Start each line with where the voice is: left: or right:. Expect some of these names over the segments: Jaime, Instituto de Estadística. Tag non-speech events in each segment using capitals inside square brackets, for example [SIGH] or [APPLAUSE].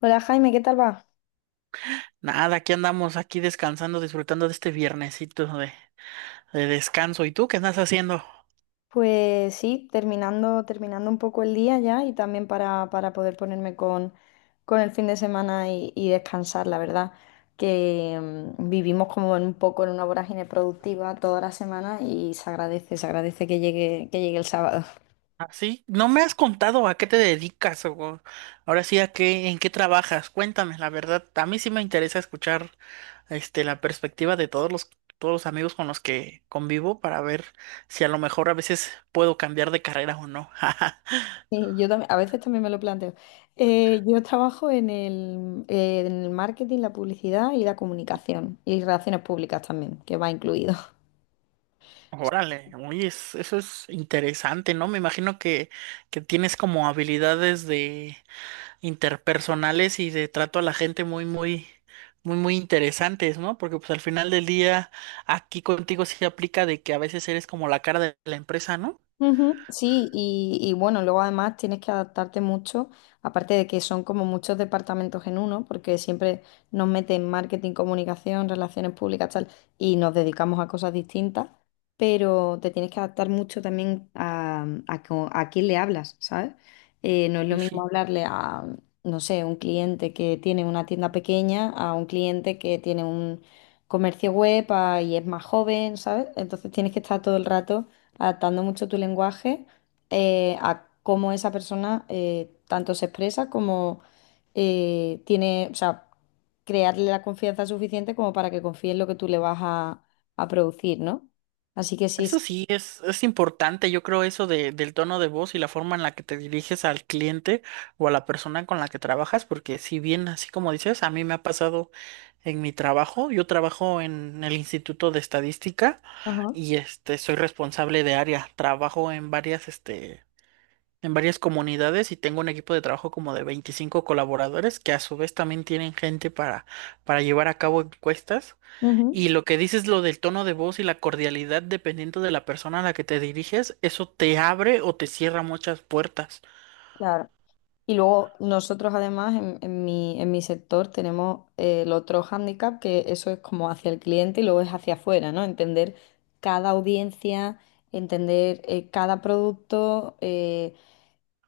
left: Hola Jaime, ¿qué tal va?
right: Nada, aquí andamos, aquí descansando, disfrutando de este viernesito de descanso. ¿Y tú qué estás haciendo?
left: Pues sí, terminando un poco el día ya y también para poder ponerme con el fin de semana y descansar, la verdad, que vivimos como en un poco en una vorágine productiva toda la semana y se agradece que llegue el sábado. [LAUGHS]
right: Así, no me has contado a qué te dedicas o ahora sí a qué, en qué trabajas. Cuéntame, la verdad, a mí sí me interesa escuchar la perspectiva de todos los amigos con los que convivo para ver si a lo mejor a veces puedo cambiar de carrera o no. [LAUGHS]
left: Sí, yo también, a veces también me lo planteo. Yo trabajo en el marketing, la publicidad y la comunicación y relaciones públicas también, que va incluido.
right: Órale, oye, eso es interesante, ¿no? Me imagino que tienes como habilidades de interpersonales y de trato a la gente muy interesantes, ¿no? Porque pues al final del día aquí contigo sí aplica de que a veces eres como la cara de la empresa, ¿no?
left: Ujú. Sí, y bueno, luego además tienes que adaptarte mucho, aparte de que son como muchos departamentos en uno, porque siempre nos meten marketing, comunicación, relaciones públicas, tal, y nos dedicamos a cosas distintas, pero te tienes que adaptar mucho también a quién le hablas, ¿sabes? No es lo
right: Y
left: mismo
right: sí.
left: hablarle a, no sé, un cliente que tiene una tienda pequeña, a un cliente que tiene un comercio web y es más joven, ¿sabes? Entonces tienes que estar todo el rato adaptando mucho tu lenguaje a cómo esa persona tanto se expresa como tiene, o sea, crearle la confianza suficiente como para que confíe en lo que tú le vas a producir, ¿no? Así que sí,
right: Eso
left: sí.
right: sí, es importante, yo creo eso del tono de voz y la forma en la que te diriges al cliente o a la persona con la que trabajas, porque si bien, así como dices, a mí me ha pasado en mi trabajo. Yo trabajo en el Instituto de Estadística
left: Ajá.
right: y soy responsable de área, trabajo en varias en varias comunidades y tengo un equipo de trabajo como de 25 colaboradores que a su vez también tienen gente para llevar a cabo encuestas.
left: Ujú,
right: Y lo que dices, lo del tono de voz y la cordialidad dependiendo de la persona a la que te diriges, eso te abre o te cierra muchas puertas.
left: claro. Y luego nosotros además en mi sector tenemos el otro hándicap, que eso es como hacia el cliente y luego es hacia afuera, ¿no? Entender cada audiencia, entender cada producto.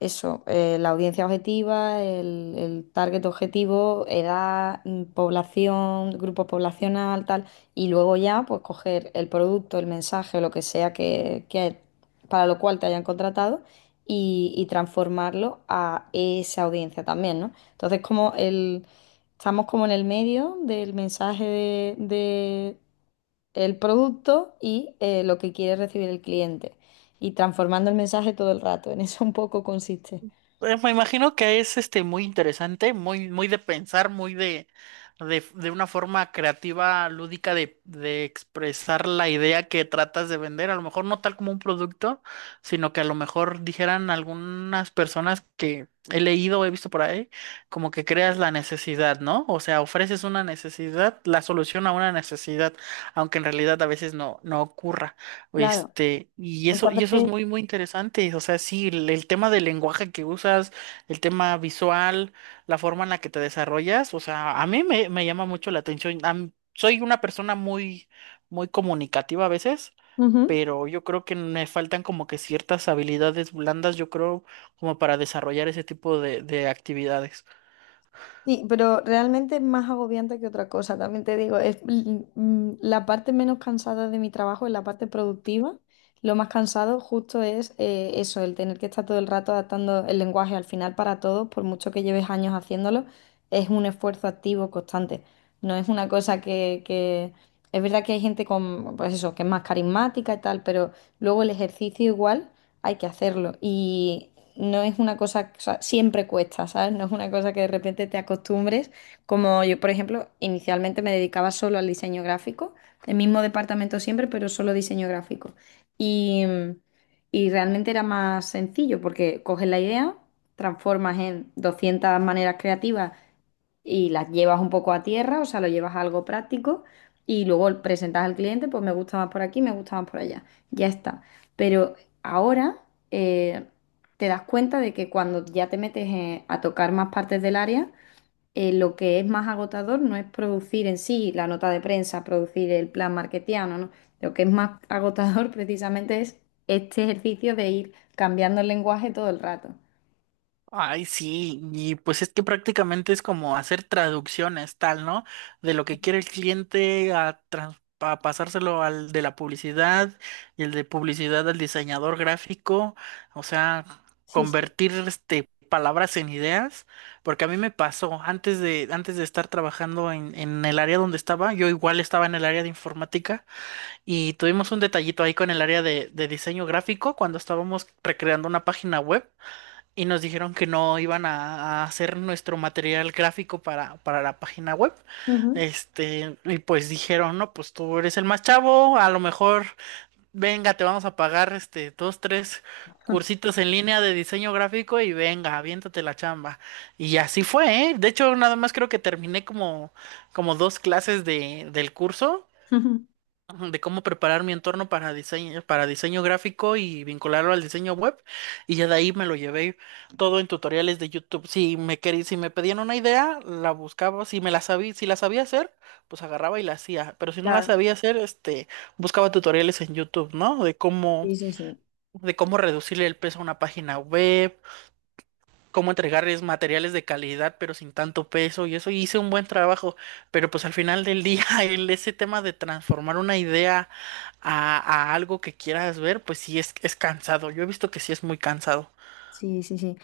left: Eso, la audiencia objetiva, el target objetivo, edad, población, grupo poblacional, tal, y luego ya pues coger el producto, el mensaje, lo que sea que para lo cual te hayan contratado y transformarlo a esa audiencia también, ¿no? Entonces como el, estamos como en el medio del mensaje de el producto y lo que quiere recibir el cliente y transformando el mensaje todo el rato, en eso un poco consiste.
right: Me imagino que es muy interesante, muy de pensar, muy de una forma creativa, lúdica de expresar la idea que tratas de vender. A lo mejor no tal como un producto, sino que a lo mejor dijeran algunas personas que he leído, o he visto por ahí, como que creas la necesidad, ¿no? O sea, ofreces una necesidad, la solución a una necesidad, aunque en realidad a veces no, no ocurra.
left: Claro, muchas
right: Y eso es
left: veces.
right: muy interesante. O sea, sí, el tema del lenguaje que usas, el tema visual, la forma en la que te desarrollas. O sea, a mí me llama mucho la atención. Soy una persona muy comunicativa a veces,
left: Ujú.
right: pero yo creo que me faltan como que ciertas habilidades blandas, yo creo, como para desarrollar ese tipo de actividades.
left: Sí, pero realmente es más agobiante que otra cosa, también te digo, es la parte menos cansada de mi trabajo es la parte productiva. Lo más cansado justo es eso, el tener que estar todo el rato adaptando el lenguaje al final para todos, por mucho que lleves años haciéndolo, es un esfuerzo activo constante. No es una cosa que... Es verdad que hay gente con, pues eso, que es más carismática y tal, pero luego el ejercicio igual hay que hacerlo. Y no es una cosa, o sea, siempre cuesta, ¿sabes? No es una cosa que de repente te acostumbres. Como yo, por ejemplo, inicialmente me dedicaba solo al diseño gráfico, el mismo departamento siempre, pero solo diseño gráfico. Y, y realmente era más sencillo porque coges la idea, transformas en 200 maneras creativas y las llevas un poco a tierra, o sea, lo llevas a algo práctico y luego presentas al cliente, pues me gusta más por aquí, me gusta más por allá. Ya está. Pero ahora eh, te das cuenta de que cuando ya te metes a tocar más partes del área, lo que es más agotador no es producir en sí la nota de prensa, producir el plan marketiano, ¿no? Lo que es más [LAUGHS] agotador precisamente es este ejercicio de ir cambiando el lenguaje todo el rato.
right: Ay, sí, y pues es que prácticamente es como hacer traducciones, tal, ¿no? De lo que quiere el cliente a, a pasárselo al de la publicidad y el de publicidad al diseñador gráfico. O sea,
left: Sí, sí.
right: convertir palabras en ideas, porque a mí me pasó antes de estar trabajando en el área donde estaba. Yo igual estaba en el área de informática y tuvimos un detallito ahí con el área de diseño gráfico cuando estábamos recreando una página web y nos dijeron que no iban a hacer nuestro material gráfico para la página web.
left: Ujú.
right: Y pues dijeron, no, pues tú eres el más chavo, a lo mejor, venga, te vamos a pagar dos, tres cursitos en línea de diseño gráfico y venga, aviéntate la chamba. Y así fue, ¿eh? De hecho, nada más creo que terminé como dos clases del curso.
left: [LAUGHS]
right: Ajá, de cómo preparar mi entorno para diseño gráfico y vincularlo al diseño web. Y ya de ahí me lo llevé todo en tutoriales de YouTube. Si si me pedían una idea, la buscaba. Si la sabía hacer, pues agarraba y la hacía. Pero si no la
left: Claro,
right: sabía hacer, buscaba tutoriales en YouTube, ¿no?
left: sí, sí, sí.
right: De cómo reducirle el peso a una página web, cómo entregarles materiales de calidad, pero sin tanto peso. Y eso, hice un buen trabajo. Pero pues al final del día, [LAUGHS] ese tema de transformar una idea a algo que quieras ver, pues sí es cansado. Yo he visto que sí es muy cansado.
left: Sí, sí, sí.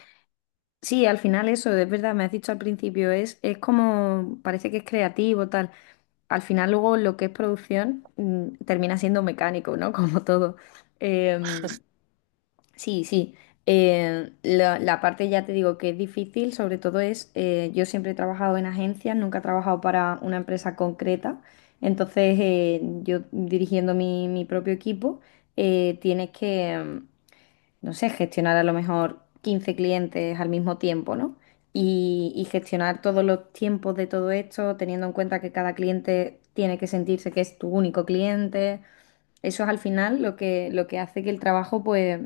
left: Sí, al final eso, es verdad, me has dicho al principio, es como, parece que es creativo, tal. Al final luego lo que es producción termina siendo mecánico, ¿no? [LAUGHS] Como todo. Eh, sí, sí. La, la parte ya te digo que es difícil, sobre todo es, yo siempre he trabajado en agencias, nunca he trabajado para una empresa concreta. Entonces, yo dirigiendo mi, mi propio equipo, tienes que, no sé, gestionar a lo mejor 15 clientes al mismo tiempo, ¿no? Y gestionar todos los tiempos de todo esto, teniendo en cuenta que cada cliente tiene que sentirse que es tu único cliente. Eso es al final lo que hace que el trabajo pues,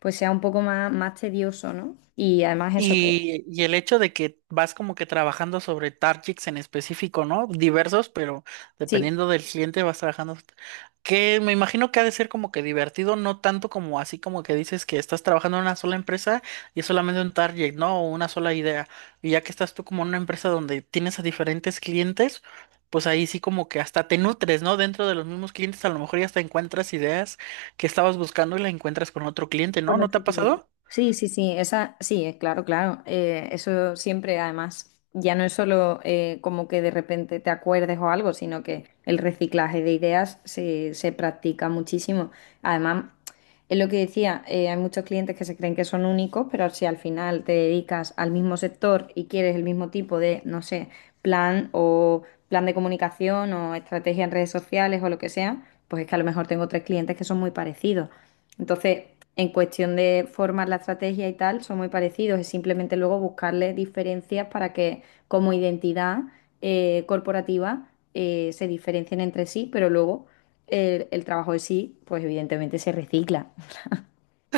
left: pues sea un poco más, más tedioso, ¿no? Y además eso que...
right: Y el hecho de que vas como que trabajando sobre targets en específico, ¿no? Diversos, pero
left: Sí.
right: dependiendo del cliente vas trabajando. Que me imagino que ha de ser como que divertido, no tanto como así como que dices que estás trabajando en una sola empresa y es solamente un target, ¿no? O una sola idea. Y ya que estás tú como en una empresa donde tienes a diferentes clientes, pues ahí sí como que hasta te nutres, ¿no? Dentro de los mismos clientes a lo mejor ya hasta encuentras ideas que estabas buscando y la encuentras con otro cliente, ¿no?
left: Con
right: ¿No te
left: otro
right: ha
left: cliente.
right: pasado?
left: Sí, sí, sí, esa, sí, claro, claro. Eso siempre, además, ya no es solo como que de repente te acuerdes o algo, sino que el reciclaje de ideas se, se practica muchísimo. Además, es lo que decía, hay muchos clientes que se creen que son únicos, pero si al final te dedicas al mismo sector y quieres el mismo tipo de, no sé, plan o plan de comunicación o estrategia en redes sociales o lo que sea, pues es que a lo mejor tengo tres clientes que son muy parecidos. Entonces, en cuestión de formar la estrategia y tal, son muy parecidos. Es simplemente luego buscarle diferencias para que como identidad corporativa se diferencien entre sí, pero luego el trabajo en sí, pues evidentemente se recicla.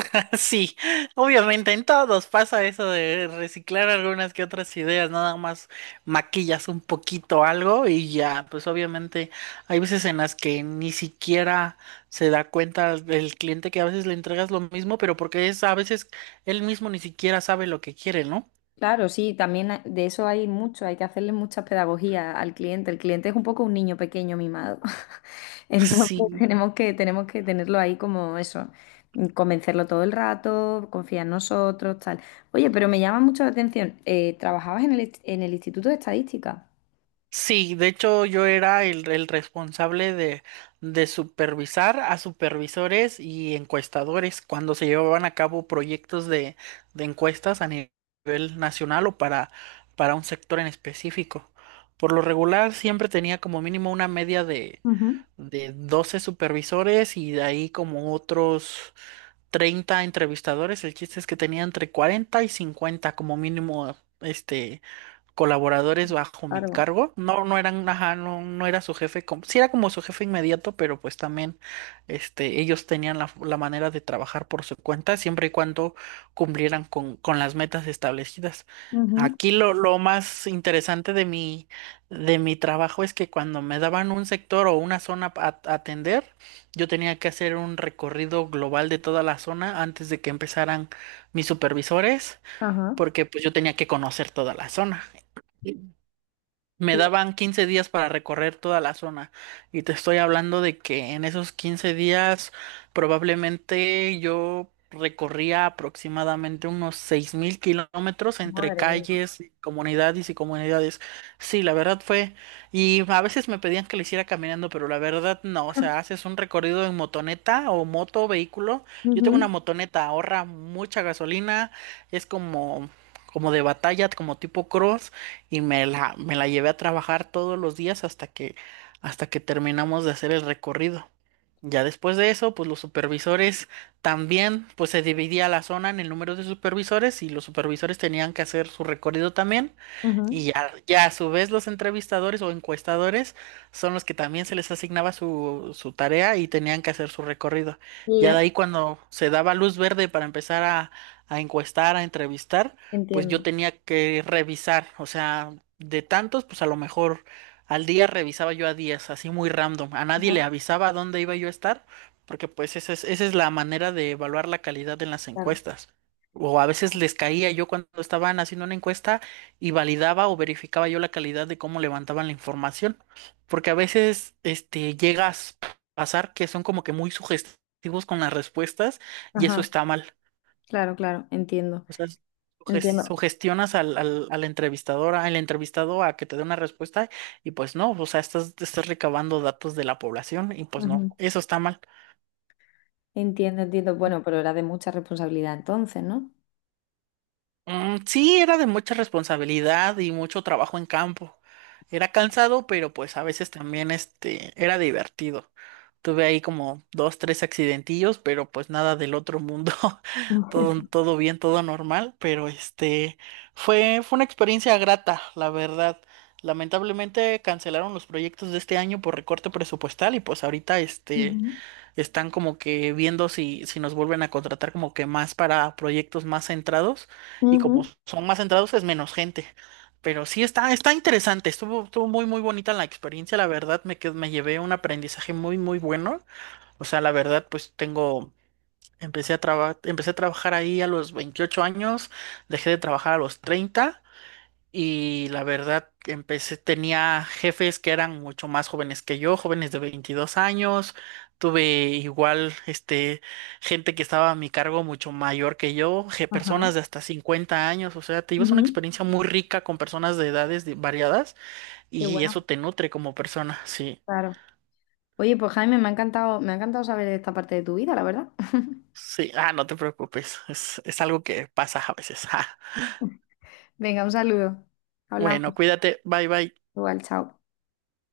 right: [LAUGHS] Sí, obviamente en todos pasa eso de reciclar algunas que otras ideas, nada más maquillas un poquito algo y ya, pues obviamente hay veces en las que ni siquiera se da cuenta el cliente que a veces le entregas lo mismo, pero porque es a veces él mismo ni siquiera sabe lo que quiere, ¿no?
left: Claro, sí, también de eso hay mucho, hay que hacerle mucha pedagogía al cliente. El cliente es un poco un niño pequeño mimado. [LAUGHS]
right: [LAUGHS]
left: Entonces
right: Sí.
left: tenemos que tenerlo ahí como eso, convencerlo todo el rato, confía en nosotros, tal. Oye, pero me llama mucho la atención, trabajabas en el, en el Instituto de Estadística.
right: Sí, de hecho yo era el responsable de supervisar a supervisores y encuestadores cuando se llevaban a cabo proyectos de encuestas a nivel nacional o para un sector en específico. Por lo regular siempre tenía como mínimo una media
left: Ujú.
right: de 12 supervisores y de ahí como otros 30 entrevistadores. El chiste es que tenía entre 40 y 50 como mínimo colaboradores bajo mi
left: Claro.
right: cargo. No, no eran, ajá, no, no era su jefe, como, sí era como su jefe inmediato, pero pues también ellos tenían la manera de trabajar por su cuenta, siempre y cuando cumplieran con las metas establecidas.
left: Ujú.
right: Aquí lo más interesante de de mi trabajo es que cuando me daban un sector o una zona a atender, yo tenía que hacer un recorrido global de toda la zona antes de que empezaran mis supervisores,
left: Ajá.
right: porque pues yo tenía que conocer toda la zona. Me
left: Y,
right: daban 15 días para recorrer toda la zona y te estoy hablando de que en esos 15 días probablemente yo recorría aproximadamente unos 6.000 kilómetros entre
left: madre mía.
right: calles, comunidades y comunidades. Sí, la verdad fue, y a veces me pedían que lo hiciera caminando, pero la verdad no. O sea,
left: [LAUGHS]
right: haces un recorrido en motoneta o moto, vehículo. Yo tengo una
left: Ujú.
right: motoneta, ahorra mucha gasolina, es como... como de batalla, como tipo cross, y me la llevé a trabajar todos los días hasta que terminamos de hacer el recorrido. Ya después de eso, pues los supervisores también, pues se dividía la zona en el número de supervisores y los supervisores tenían que hacer su recorrido también.
left: Ujú.
right: Ya a su vez los entrevistadores o encuestadores son los que también se les asignaba su tarea y tenían que hacer su recorrido.
left: Y
right: Ya
left: yo
right: de ahí cuando se daba luz verde para empezar a encuestar, a entrevistar, pues yo
left: entiendo.
right: tenía que revisar. O sea, de tantos, pues a lo mejor al día revisaba yo a 10, así muy random. A nadie le
left: Ujú,
right: avisaba a dónde iba yo a estar, porque pues esa esa es la manera de evaluar la calidad en las
left: claro.
right: encuestas. O a veces les caía yo cuando estaban haciendo una encuesta y validaba o verificaba yo la calidad de cómo levantaban la información, porque a veces llegas a pasar que son como que muy sugestivos con las respuestas y eso
left: Ajá,
right: está mal.
left: claro, claro, entiendo,
right: O sea,
left: entiendo.
right: sugestionas al entrevistador, al entrevistado a que te dé una respuesta y pues no. O sea, estás, estás recabando datos de la población y pues no, eso está mal.
left: Entiendo, entiendo. Bueno, pero era de mucha responsabilidad entonces, ¿no?
right: Mm, sí, era de mucha responsabilidad y mucho trabajo en campo. Era cansado, pero pues a veces también era divertido. Tuve ahí como dos, tres accidentillos, pero pues nada del otro mundo. [LAUGHS] Todo,
left: [LAUGHS]
right: todo bien, todo normal, pero fue, fue una experiencia grata, la verdad. Lamentablemente cancelaron los proyectos de este año por recorte presupuestal y pues ahorita
left: Ujú.
right: están como que viendo si, si nos vuelven a contratar como que más para proyectos más centrados, y como
left: Ujú.
right: son más centrados es menos gente. Pero sí está, está interesante, estuvo, estuvo muy muy bonita la experiencia. La verdad me llevé un aprendizaje muy muy bueno. O sea, la verdad pues tengo, empecé a trabajar ahí a los 28 años, dejé de trabajar a los 30 y la verdad, empecé, tenía jefes que eran mucho más jóvenes que yo, jóvenes de 22 años. Tuve igual, gente que estaba a mi cargo mucho mayor que yo,
left: Ajá.
right: personas de hasta 50 años. O sea, te llevas una
left: Ujú.
right: experiencia muy rica con personas de edades variadas
left: Qué
right: y
left: bueno,
right: eso te nutre como persona. Sí,
left: claro. Oye, pues Jaime, me ha encantado saber esta parte de tu vida, la verdad. [LAUGHS]
right: sí. Ah, no te preocupes. Es algo que pasa a veces. [LAUGHS] Ah.
left: Venga, un saludo. Hablamos
right: Bueno, cuídate. Bye, bye.
left: igual, chao.